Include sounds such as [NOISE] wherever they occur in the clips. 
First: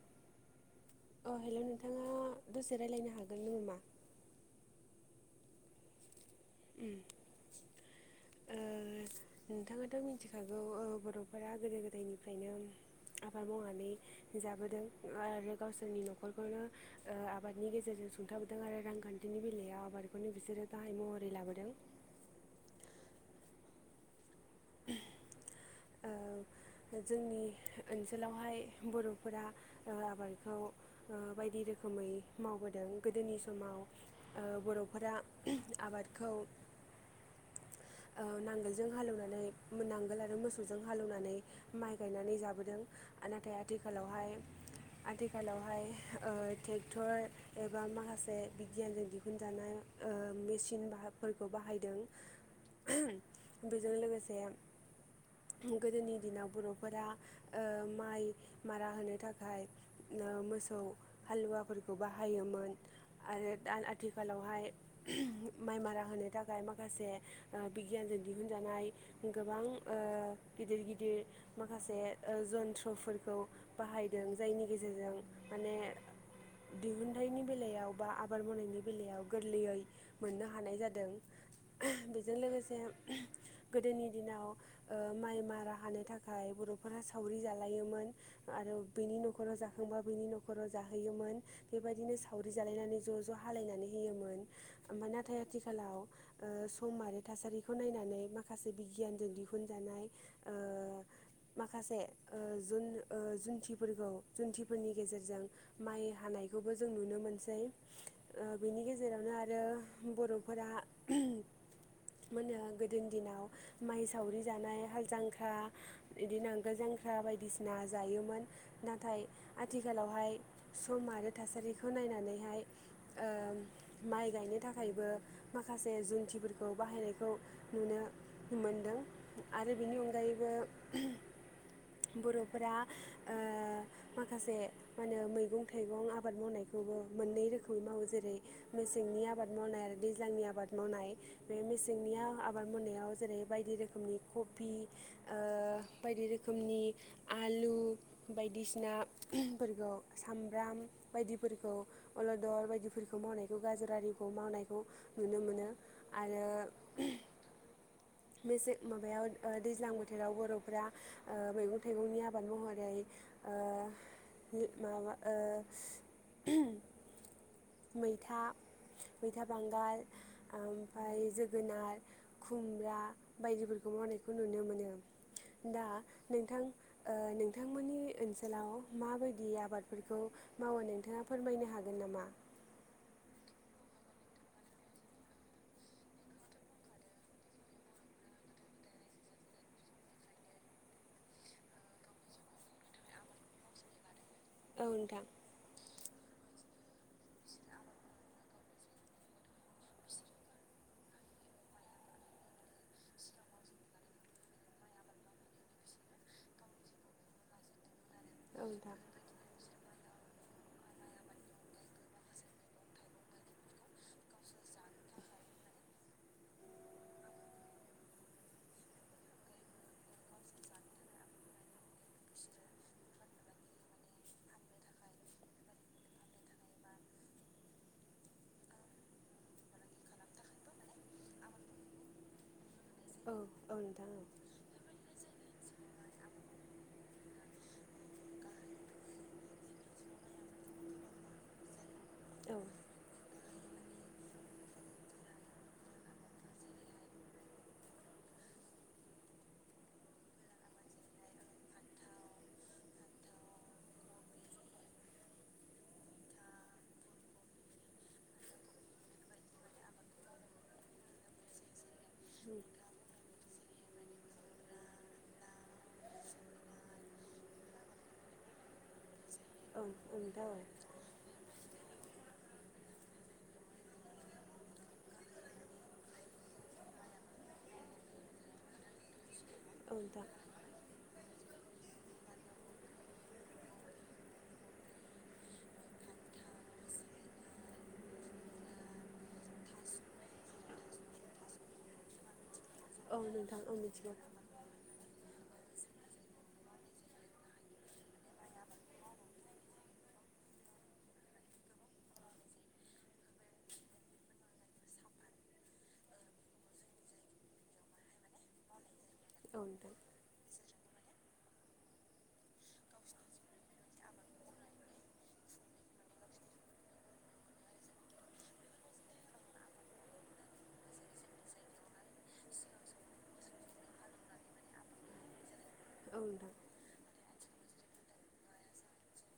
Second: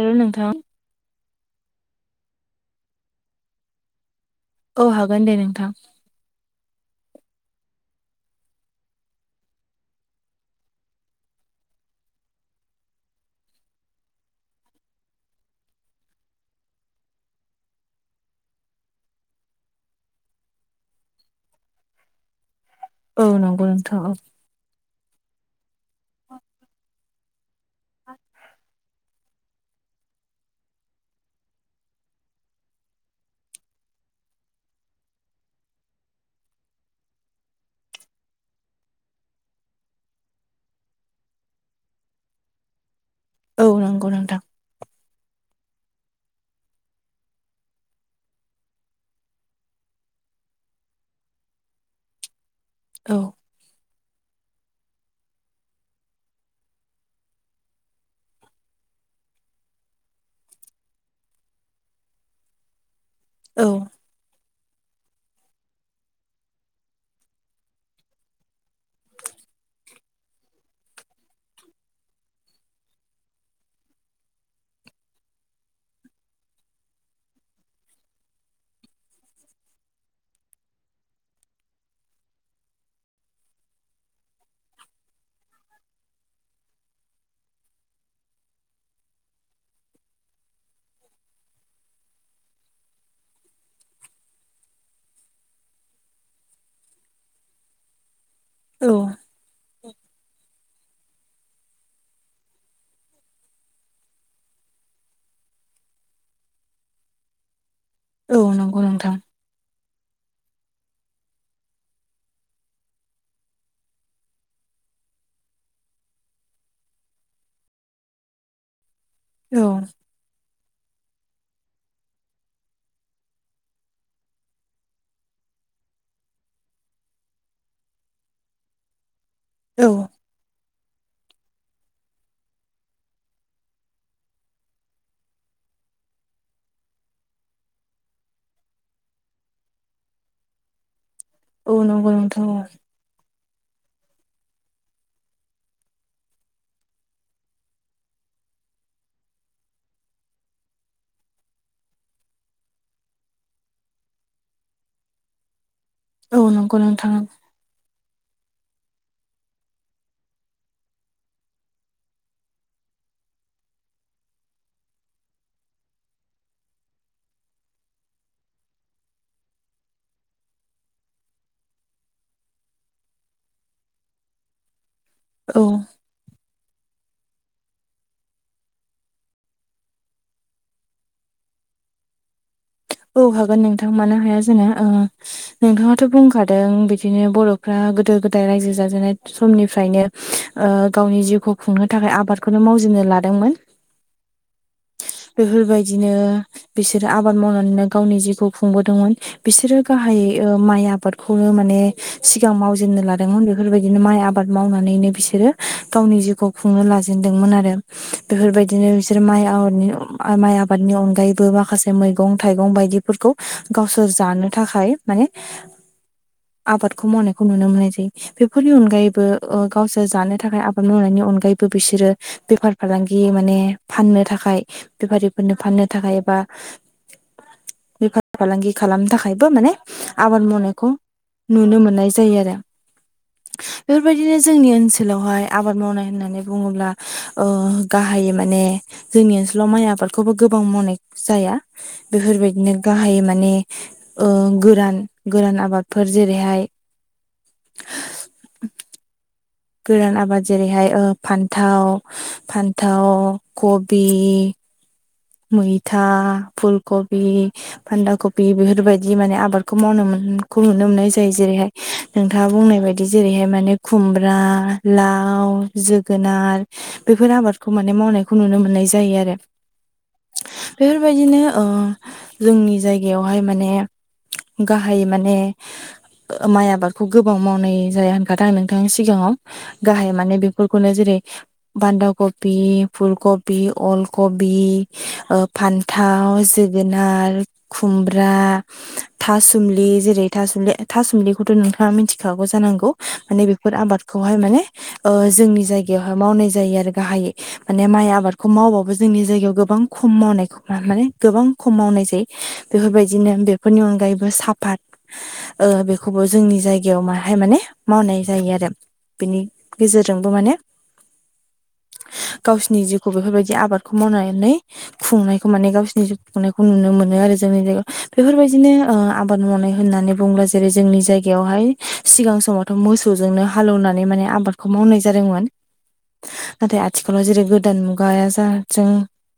आरो नोंथां अ हेलौ नोंथाङा दसे रायलायनो हागोन नोमा? अ हागोन दे नोंथां। उम ओज नोंथाङाथ' मिनथिखागौ ओ बर'फोरा गोदो गोदायनिफ्रायनो आबाद मावनानै जाबोदों आरो गावसोरनि न'खरखौनो ओ आबादनि गेजेरजों सुंथाबोदों आरो रांखान्थिनि बेलायाव आबादखौनो बिसोरो गाहाय महरै लाबोदों। औ नंगौ नोंथां औ। ओ जोंनि ओनसोलावहाय बर' फोरा ओ आबादखौ ओ बायदि रोखोमै मावबोदों गोदोनि समाव ओ बर'फोरा [UNINTELLIGIBLE] आबादखौ ओह नांगोलजों हालौनानै मोननांगाल आरो मोस सौजों हालौवनानै माइ गायनानै जाबोदों आ नाथाय औ नंगौ आथिखालावहाय नोंथां आथिखालावहाय ओ थेक्टर एबा माखासे बिगियानजों दिहुनजानाय ओ मेशिन बाहागफोरखौ बाहायदों। औ [UNINTELLIGIBLE] बेजों लोगोसे गोदोनि दिनाव बर'फोरा ओ माइ मारा होनो थाखाय ना ओ मोसौ हालुवाफोरखौ बाहायोमोन आरो औ दा आथिखालावहाय [UNINTELLIGIBLE] माइ मारा होनो थाखाय माखासे ओ बिगियानजों दिहुनजानाय गोबां ओ गिदिर गिदिर माखासे ओ जन्थ्रफोरखौ बाहायदों जायनि गेजेरजों माने दिहुनथाइनि बेलायाव बा आबाद मावनायनि बेलायाव गोरलैयै मोननो हानाय जादों। [UNINTELLIGIBLE] बेजों लोगोसे उम गोदोनि दिनाव ओ माइ मारा हानो थाखाय बर'फोरा सावरि जालायोमोन आरो बेनि न'खराव जाखां खांबा बिनि न'खराव जाहोयोमोन बेबायदिनो सावरि जालायनानै ज' ज' हालायनानै होयोमोन। ओमफाय नाथाय आथिखालाव ओ समारि थासारिखौ नायनानै माखासे औ बिगियानजों दि [UNINTELLIGIBLE] जानाय ओ माखासे ओ जुन ओ जुन्थिफोरखौ जुन्थिफोरनि गेजेरजों माइ हाना [UNINTELLIGIBLE] नायखौबो जों नुनो मोनसै औ ओ नंगौ बेनि नोंथां गेजेरावनो आरो बर'फ फोरा [UNINTELLIGIBLE] मोननो गोदोनि दिनाव मायज थावरि जानाय हाल जांख्रा बिदिनो नागोल जांख्रा बायदिसिना जायोमोन ना थाय औ आथिखालावहाय सम आरो थासारिखौ नायनानैहाय ओ माइ गायनो थाखायबो माखासे जुन्थिफोरखौ बाहायनायखौ नुनो मोनदों। आरो औ बेनि अनगायैबो बर'फोरा ओ माखासे मानो मैगं थाइगं आबाद मावनायखौबो मोननै रोखोमाव जेरै मेसेंनि आबाद मावनाय आरो दैज्लांनि आबाद मावनाय बे औ नंगौ मेसेंनिया नोंथां आबाद मावनायाव जेरै बायदि रोख खोमनि क'पि ओ बायदि रोखोमनि आलु बायदिसिना [UNINTELLIGIBLE] फोरखौ सामब्राम बायदिफोरखौ अलदर बायदिफोरखौ मावनायखौ गाज्रा गारिखौ मावनायखौ नुनो मोनो। औ नंगौ नोंथां। बेजे माबायाव ओ दैज्लां बोथोराव बर'फ्रा मैगं थाइगंनि आबाद महरै ओ [UNINTELLIGIBLE] माबा ओ मैथा मैथा बांगाल ओमफाय जोगोनार खुमब्रा बायदिफोरखौ मावनायखौ नुनो मोनो। औ दा नोंथां ओ नोंथांमोननि ओनसोलाव माबायदि आबादफोरखौ मावो नोंथाङा फोरमायनो हा गोन नामा? औ हागोन नोंथां मानो हाया जानो। ओ नोंथाङाथ' बुंखादों बिदिनो बर'फ्रा गोदो गोदाय रायजो जाजेननाय समनिफ्रायनो ओ गावनि जिउखौ खुंनो थाखाय आबादखौनो मावजे नो लादोंमोन। [INAUDIBLE] औ नोंथां बेफोर बायदिनो बिसोरो आबाद मावना नो गावनि जिउखौ खुंदोंमोन बिसोरो गाहायै ओ माइ आबादखौनो माने सिगां मावजेननो लादोंमोन बेफोरबायदिनो माइ आबाद मावनानैनो बिसोरो गावनि जिउखौ खुंनो लाजेनदोंमोन आरो। औ बेफोरबायदिनो नोंथां बिसोर माइ आबादनि माइ आबादनि अनगायैबो माखासे मै गं थाइगं बायदिफोरखौ गावसोर जानो थाखाय माने आबादखौ मावनायखौ नुनो मोननाय जायो बेफोरनि अनगायैबो ओ गावसोर जानो थाखाय आबाद मावनायनि अनगायैबो बिसोरो बेफार फालांगि माने फाननो थाखाय बेफारिफोरनो फाननो थाखाय बा [INAUDIBLE] बेफार फालांगि खालामनो थाखायबो माने आबाद मावनायखौ नुनो मोननाय जायो आरो। औ औ नोंथां औ बेफोरबायदिनो जोंनि ओनसोलावहाय आबाद मावनाय होननानै बुङोब्ला ओ गाहायै माने जोंनि ओनसोलाव माइ आबादखौबो गोब बां मनेक जाया औ नोंथां बेफोरबायदिनो गाहायै माने ओ गोरान गोरान आबादफोर जेरैहाय गोरान आबाद जेरैहाय ओ फान्थाव फान्थाव खबि मैथा फुलकबि फान्दा कपि बेफोरबायदि माने आबादखौ मावनो मोन खौ नुनो मोननाय जायो जेरैहाय नोंथाङा बुंनाय बायदि जेरैहाय माने खुमब्रा, लाव, जोगोनार, बेफोर आबादखौ माने मावनायखौ नुनो मोननाय जायो आरो। औ औ नोंथां बेफोरबायदिनो ओ जोंनि जायगायावहाय माने गाहायै माने माइ आबादखौ गोबां मावनाय जाया होनखादों आं नोंथांनि सिगाङाव‌। गाहाय माने बेफोरखौनो जेरै बान्दा कपि, फुलकबि, अलकबि ओ फान्थाव, जोगोनार, खुमब्रा, थासुमलि जेरै थासुमलि थासुमलिखौथ' नोंथाङा मिन्थिखागौ जानांगौ। औ माने नोंथां बेफोर औ मिथिगौ आबादखौहाय माने ओ जोंनि जायगायावहाय मावनाय जायो आरो गाहायै। माने माइ आबादखौ मावबाबो जोंनि जायगायाव गो बां खम मावनायखो माने गोबां खम मावनाय जायो बेफोरबायदिनो बेफोरनि अनगायैबो साफा ओ बेखौबो जोंनि जायगायाव माहाय माने मावनाय जायो आरो। बेनि औ नोंथां गेजेरजोंबो माने गावसिनि जिउखौ बेफोरबायदि आबादखौ मावनानै खुंनायखौ माने गावसिनि जिउ खुंनायखौ नुनो मोनो आरो जोंनि जायगायाव बेफोरबायदिनो ओ आबाद मावनाय होननानै बुङोब्ला जेरै जोंनि जायगायावहाय सिगां समावथ' मोसौजोंनो हालेवनानै माने आबादखौ मावनाय जादोंमोन औ नोंथां नाथाय आथिखालाव जेरै गोदान मुगाया जा जों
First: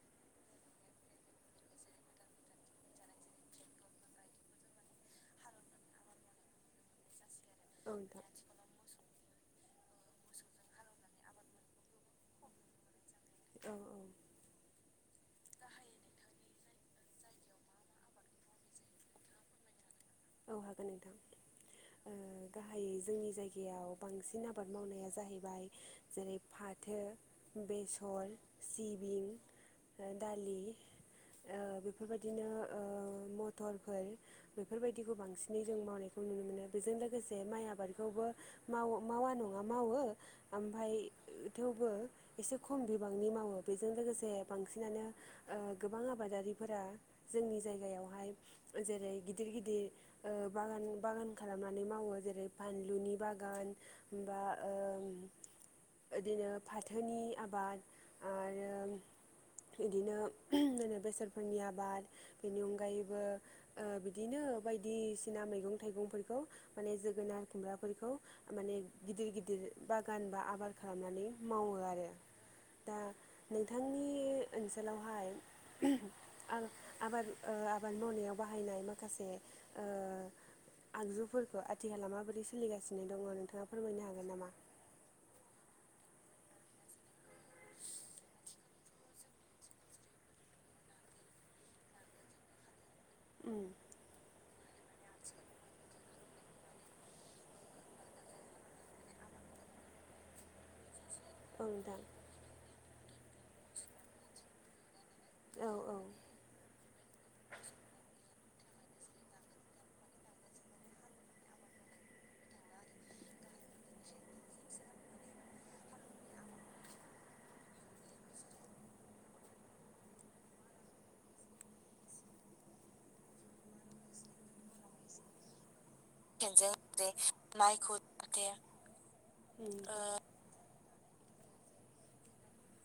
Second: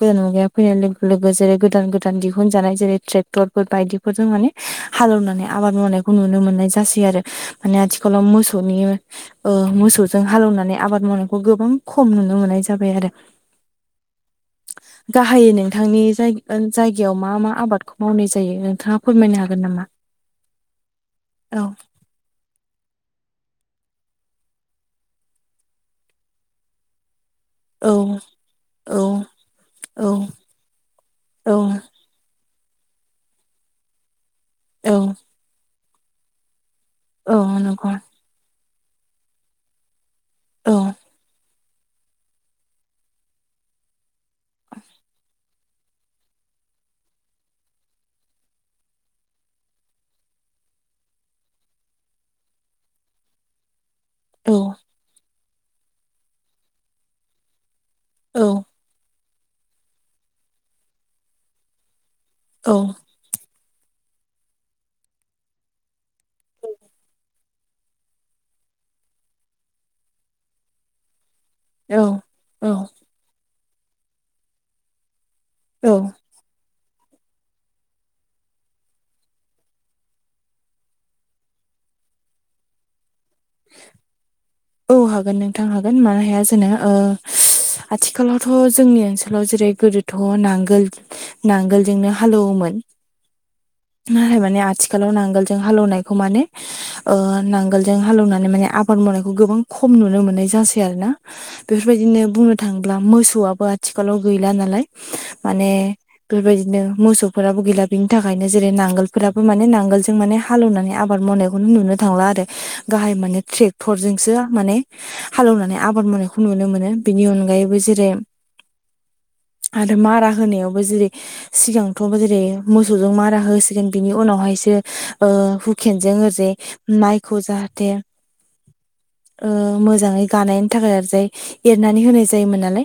गोदान मुगाया फैनाय लोगो लोगो जेरै गोदान गोदान दिहुनजानाय जेरै ट्रेक्टरफोर बायदिफोरजों माने हालौनानै आबाद मावनायखौ नुनो मोननाय जासै आरो माने औ नोंथां आथिखालाव मोसौनि ओ मोसौजों हालौनानै आबाद मावनायखौ गोबां खम नुनो मोननाय जाबाय आरो। औ औ। गाहायै नोंथांनि जायगायाव मा मा आबादखौ मावनाय जायो नोंथाङा फोरमायनो हागोन नामा? औ हागोन औ नोंथां गाहायै जोंनि जायगायाव बांसिन आबाद मावनाया जाहैबाय जेरै फाथो। औ बेसर औ औ सिबिं दालि औ बेफोरबायदिनो ओ मथरफोर बेफोरबायदिखौ औ बांसिनै जों मावनायखौ नुनो मोनो बेजों औ लोगोसे माइ नंगौ आबादखौबो माव मावा नङा मावो औ ओमफ्राय थेवबो एसे खम बिबांनि मावो बेजों लोगोसे बांसिनानो गोबां आबादारिफोरा जोंनि जायगायावहाय जेरै गिदिर गिदिर बागान बागान खालामनानै मावो जेरै फानलुनि बागान। होनबा औ ओ बिदिनो फाथोनि आबाद औ। आरो बिदिनो बेसरफोरनि आबाद बेनि अनगायैबो ओ बिदिनो बायदिसिना मैगं थाइगंफोरखौ माने जोगोनार खुमब्राफोरखौ माने गिदिर गिदिर बागान बा आबार खालामनानै मावो औ आरो दा नोंथांनि ओनसोलावहाय औ। आं आबाद ओ आबाद मावनायाव बाहायनाय माखासे ओ आगजुफोरखौ आथिखालाव माबोरै सोलिगासिनो दङ नोंथाङा फोरमायनो हागोन नामा? औ हागोन नोंथां हागोन मानो हाया जानो ओ आथिखालावथ' जोंनि ओनसोलाव जेरै गोदोथ' नांगोल नांगोलजोंनो हालौवोमोन। उम नाथाय माने आथिखालाव नांगोलजों हालौनायखौ माने ओ नांगोलजों हालौनानै माने आबाद मावनायखौ गोबां खम नुनो मोननाय जासै आरो ना। औ नोंथां बेफोरबायदिनो बुंनो थाङोब्ला मोसौआबो आथिखालाव गैला नालाय। माने औ औ बेबायदिनो मोसौफोराबो गैला बेनि थाखाय जेरै नांगोल फोराबो माने नांगोलजों माने हालौनानै आबाद मावनायखौनो नुनो थांला आरो गाहाय मा ट्रेक्टर जोंसो माने हालौनानै आबाद मावनायखौ नुनो मोनो बेनि अनगायैबो जेरै [INAUDIBLE] आरो मारा होनायावबो जेरै सिगांथ' जेरै मोसौ जों मारा होसिगोन बिनि उनावहायसो ओ हु खेनजों ओजि माइखौ जाहाथे ओ उम मोजाङै गानाय [UNINTELLIGIBLE] एरनानै होनाय जायोमोन नालाय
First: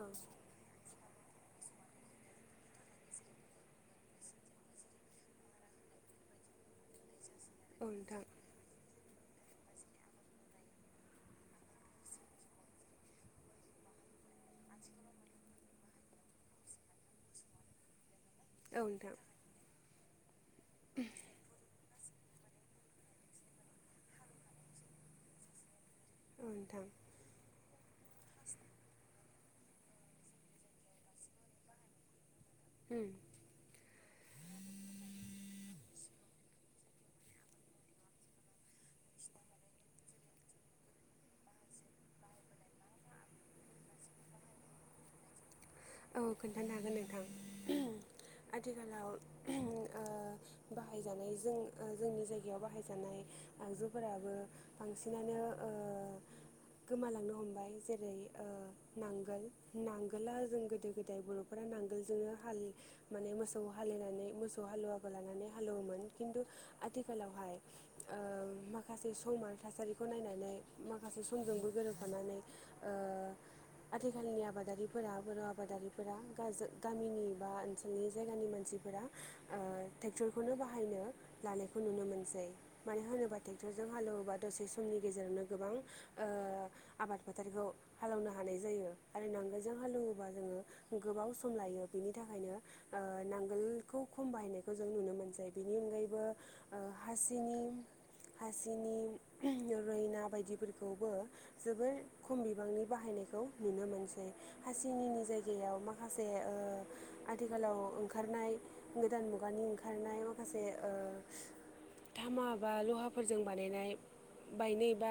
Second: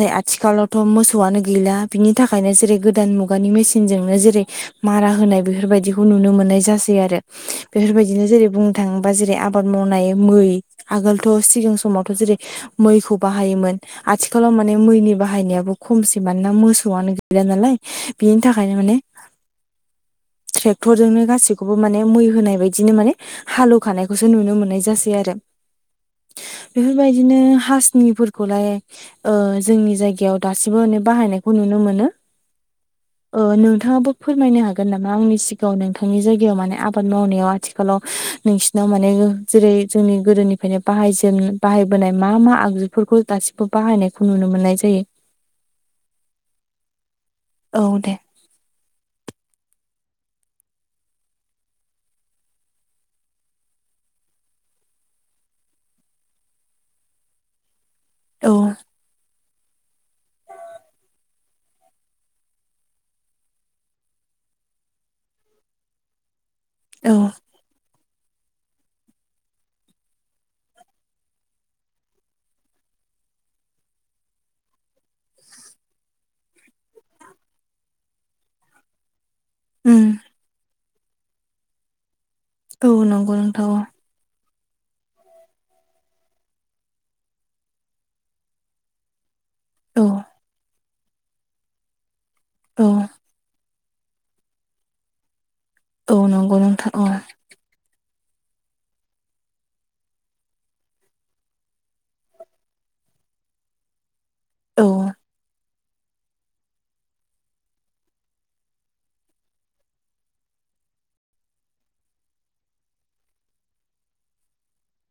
औ आथिखालावथ' मोसो आनो गैला बिनि थाखायनो जेरै गोदान मुगानि मेसिनजोंनो जेरै मारा होनाय बेफोरबायदिखौ नुनो मोननाय जासै आरो। औ नोंथां बेफोरबायदिनो जेरै बुंनो थाङोबा जेरै आब आबाद मावनाय मै आगोलथ' सिगां समावथ' जेरै मैखौ बाहायोमोन आथिखालाव माने मैनि बाहायनायाबो खमसै मानोना मोसौआनो गैला नालाय बेनि थाखायनो औ माने नोंथां ट्रेक्टरजोंनो गासिखौबो माने मै होनाय बायदिनो माने हालौखानायखौसो नुनो मोननाय जासै आरो। औ नोंथां बेफोरबायदिनो हासिनिफोरखौलाय ओ जोंनि जायगायाव दासिबो मे बाहायनायखौ नुनो मोनो उम ओ नोंथाङाबो फोरमायनो हागोन नामा आंनि सिगाङाव नोंथांनि जायगायाव माने आबाद मावनायाव आथिखालाव नोंसिनाव माने जेरै जोंनि गोदोनिफ्रायनो बाहाय बाहायबोनाय मा मा आगजुफोरखौ दासिमबो बाहायनायखौ नुनो मोननाय जायो। औ खोन्थानो हागोन नोंथां औ दे आथिखालाव ओ। बाहायजानाय जों जोंनि ओ गोमालांनो हमबाय जेरै औ नांगोल नांगोला जों गोदो गोदाय बर'फोरा नांगोलजोंनो हालि माने मोसौ हालेनानै मोसौ हालुवाबो लानानै हालौव खिन्थु औ आथिखालावहाय ओ म माखासे सम आरो थासारिखौ नायनानै माखासे समजोंबो गोरोबफानानै ओ आथिखालनि आबादारिफोरा' बे आबादारिफोरा गामिनि बा ओनसोलनि जायगानि मानसिफोरा ओ उम ट्रेक्टरखौनो बाहायनो लानायखौ नुनो मोनसै औ मानो नंगौ होनोबा नोंथां औ ट्रेक्टरजों हालौवोबा दसे समनि गेजेरावनो गोबांओ आबाद फोथारखौ हालेवनो हानाय जायो आरो नांगोलजों औ हालेवोबा जोङो गोबाव सम लायो बिनि थाखायनो औ ओ नांगोल खौ खमायनानखौ जों नुनो मोनसै बेनि औ अनगायैबो नंगौ नोंथां औ हासिनि रयना बायदिफोरखौबो जोबोर खम बिबांनि बाहाय नायखौ नुनो मोनसो औ हासिनि जायगायाव माखासे माखासे आथिखालाव ओंखारनाय गोदान मुगानि ओंखारनाय माखासे ओ ओ धामा बा लहाफोरजों बानायनाय बायनो बा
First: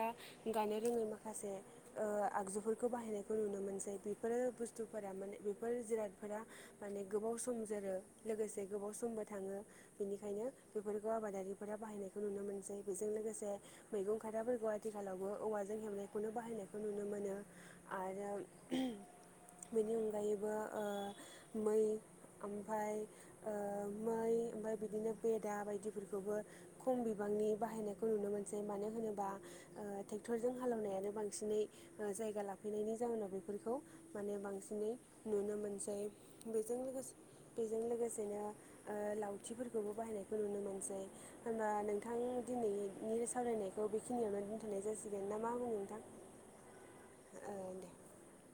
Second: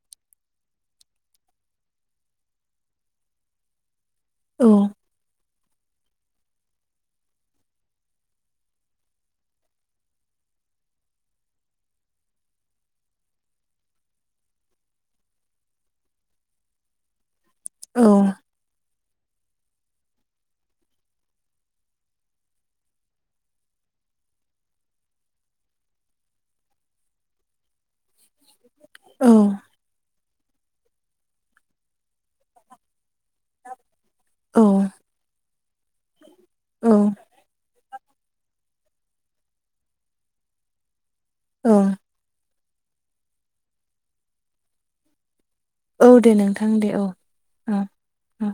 गानो रोङै माखासे ओ आगजुफोरखौ बाहायनायखौ नुनो मोनसै बेफोरो औ बुस्थुफोरा माने बेफोर जिराद फोरा माने गोबाव सम जोरो लोगोसे गोबाव समबो थाङो बेनिखायनो बेफोरखौ आबादारिफोरा बाहायनायखौ नुनो मोनसै बेजों लोगोसे मैगं खादाफोरखौ आथिखालावबो औवाजों हेबनाय बाहायनायखौ नुनो मोनो औ आरो बेनि अनगायैबो मै ओमफ्राय मै ओमफ्राय बिदिनो बेदा बायदिफोरखौबो खम बिबांनि बाहायनाय खौ नुनो मोनसै मानो होनोबा ओ ट्रेक्टरजों हालेवनायानो बांसिनै जायगा लाफैनायनि जाहोनाव बेफोरखौ माने औ बांसिनै नुनो मोनसै बेजों औ लोगोसे बेजों लोगोसे बिदिनो ओ लावथिफोरखौबो बाहायनायखौ नुनो मोनसै होनबा औ नोंथां दिनैनि सावरायनायखौ बेखिनियावनो दोनथ'नाय जासिगोन नामा?? औ दे नोंथां दे औ ओ औ दे औ।